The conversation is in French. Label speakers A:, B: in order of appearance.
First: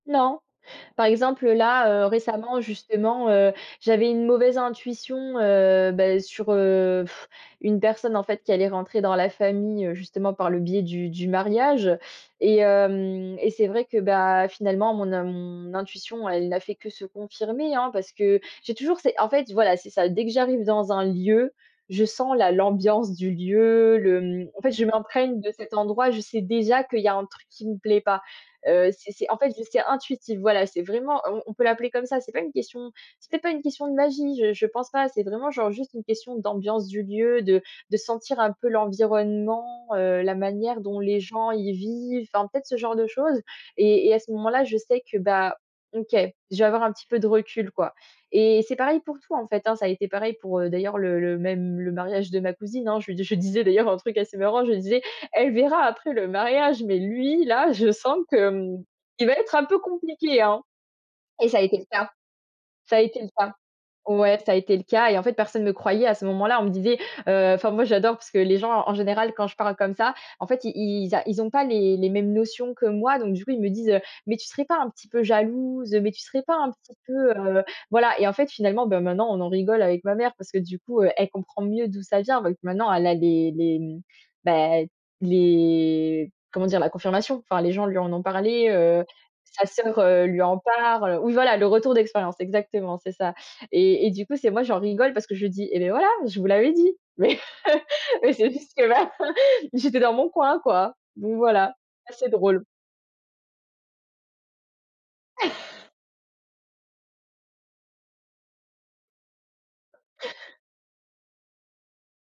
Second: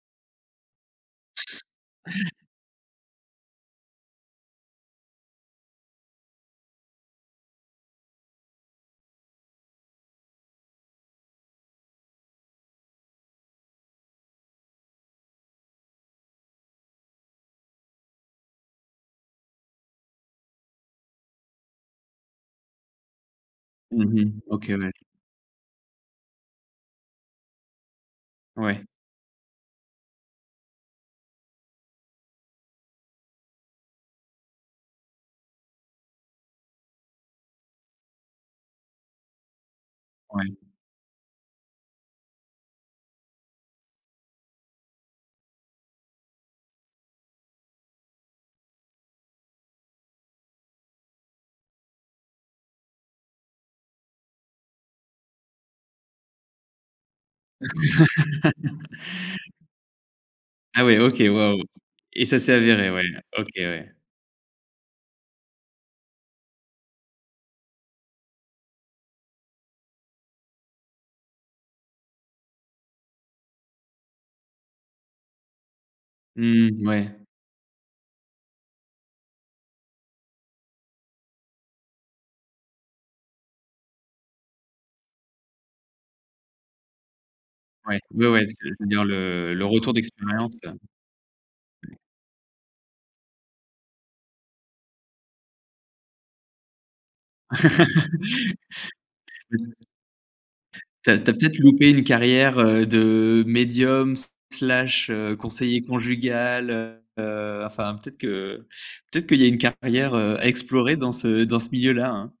A: Non. Par exemple, heu, là, heu, récemment, justement, heu, j'avais une mauvaise intuition, heu, bah sur, heu, pff, une personne, en fait, qui allait rentrer dans la famille, heu, justement, par le biais du du mariage. Et hem et c'est vrai que, bah, finalement, mon in mon intuition elle n'a fait que se confirmer, hein. Parce que j'ai toujours c'est en fait, voilà, c'est ça: dès que j'arrive dans un lieu, je sens la l'ambiance du lieu,
B: Mmh
A: le
B: mh.
A: mmh, en
B: OK
A: fait je
B: ouais.
A: m'imprègne de cet endroit, je sais déjà qu'il y a un truc qui me plaît pas.
B: Ouais.
A: Heu, c'est c'est en fait, je c'est c'est intuitif, voilà. C'est vraiment on on peut l'appeler comme ça. C'est pas une question c'est peut être pas une question de magie, je je pense pas. C'est vraiment, genre, juste une question d'ambiance du lieu, de de sentir un peu l'environnement, heu, la
B: Ouais.
A: manière dont les gens y vivent, en fait, ce genre de choses. Et et à ce moment-là, je sais que, bah, OK, je vais avoir un petit peu de recul, quoi. Et c'est pareil pour tout, en fait, hein. Ça a été pareil pour, d'ailleurs, le le même le mariage de ma cousine, hein. Je lui je disais d'ailleurs un truc assez marrant. Je disais: «Elle verra après le mariage, mais lui, là, je sens qu'il va être un peu compliqué, hein»
B: Ah ouais, OK,
A: et ça a
B: waouh!
A: été le cas.
B: Et ça s'est avéré?
A: Ça a
B: Ouais,
A: été le
B: OK,
A: cas.
B: ouais.
A: Ouais, ça a été le cas et en fait, personne me croyait à ce moment-là. On me disait heu, enfin, moi j'adore parce que les gens, en général, quand je parle comme ça, en fait, ils ils a ils ont pas les les mêmes notions que moi. Donc du coup, ils me disent, heu,: «Mais tu serais pas un petit peu jalouse? Mais tu serais pas
B: Mmh
A: un
B: mh,
A: petit
B: ouais.
A: peu, heu», voilà. Et en fait, finalement, beh, maintenant, on en rigole avec ma mère parce que, du coup, elle comprend mieux d'où ça vient. Donc maintenant, elle a des des, mmh bah, les comment dire? La confirmation. Enfin, les gens lui
B: Ouais,
A: en ont
B: ouais, ouais.
A: parlé, heu,
B: C'est-à-dire le le
A: sa
B: retour
A: sœur, heu, lui
B: d'expérience,
A: en
B: heu
A: parle. Oui, voilà, le retour d'expérience, exactement, c'est ça. Et et du coup, c'est moi, j'en rigole parce que je dis: «Et beh voilà je vous l'avais dit». Mais mais c'est juste que, voilà, j'étais dans mon coin, quoi.
B: Tu as tu as
A: Donc
B: peut-être
A: voilà,
B: loupé une
A: ça, c'est
B: carrière,
A: drôle.
B: heu, de médium s slash, heu, conseiller conjugal, heu heu, enfin, peut-être que peut-être qu'il y a une carrière, heu, à explorer dans ce dans ce milieu-là, hein.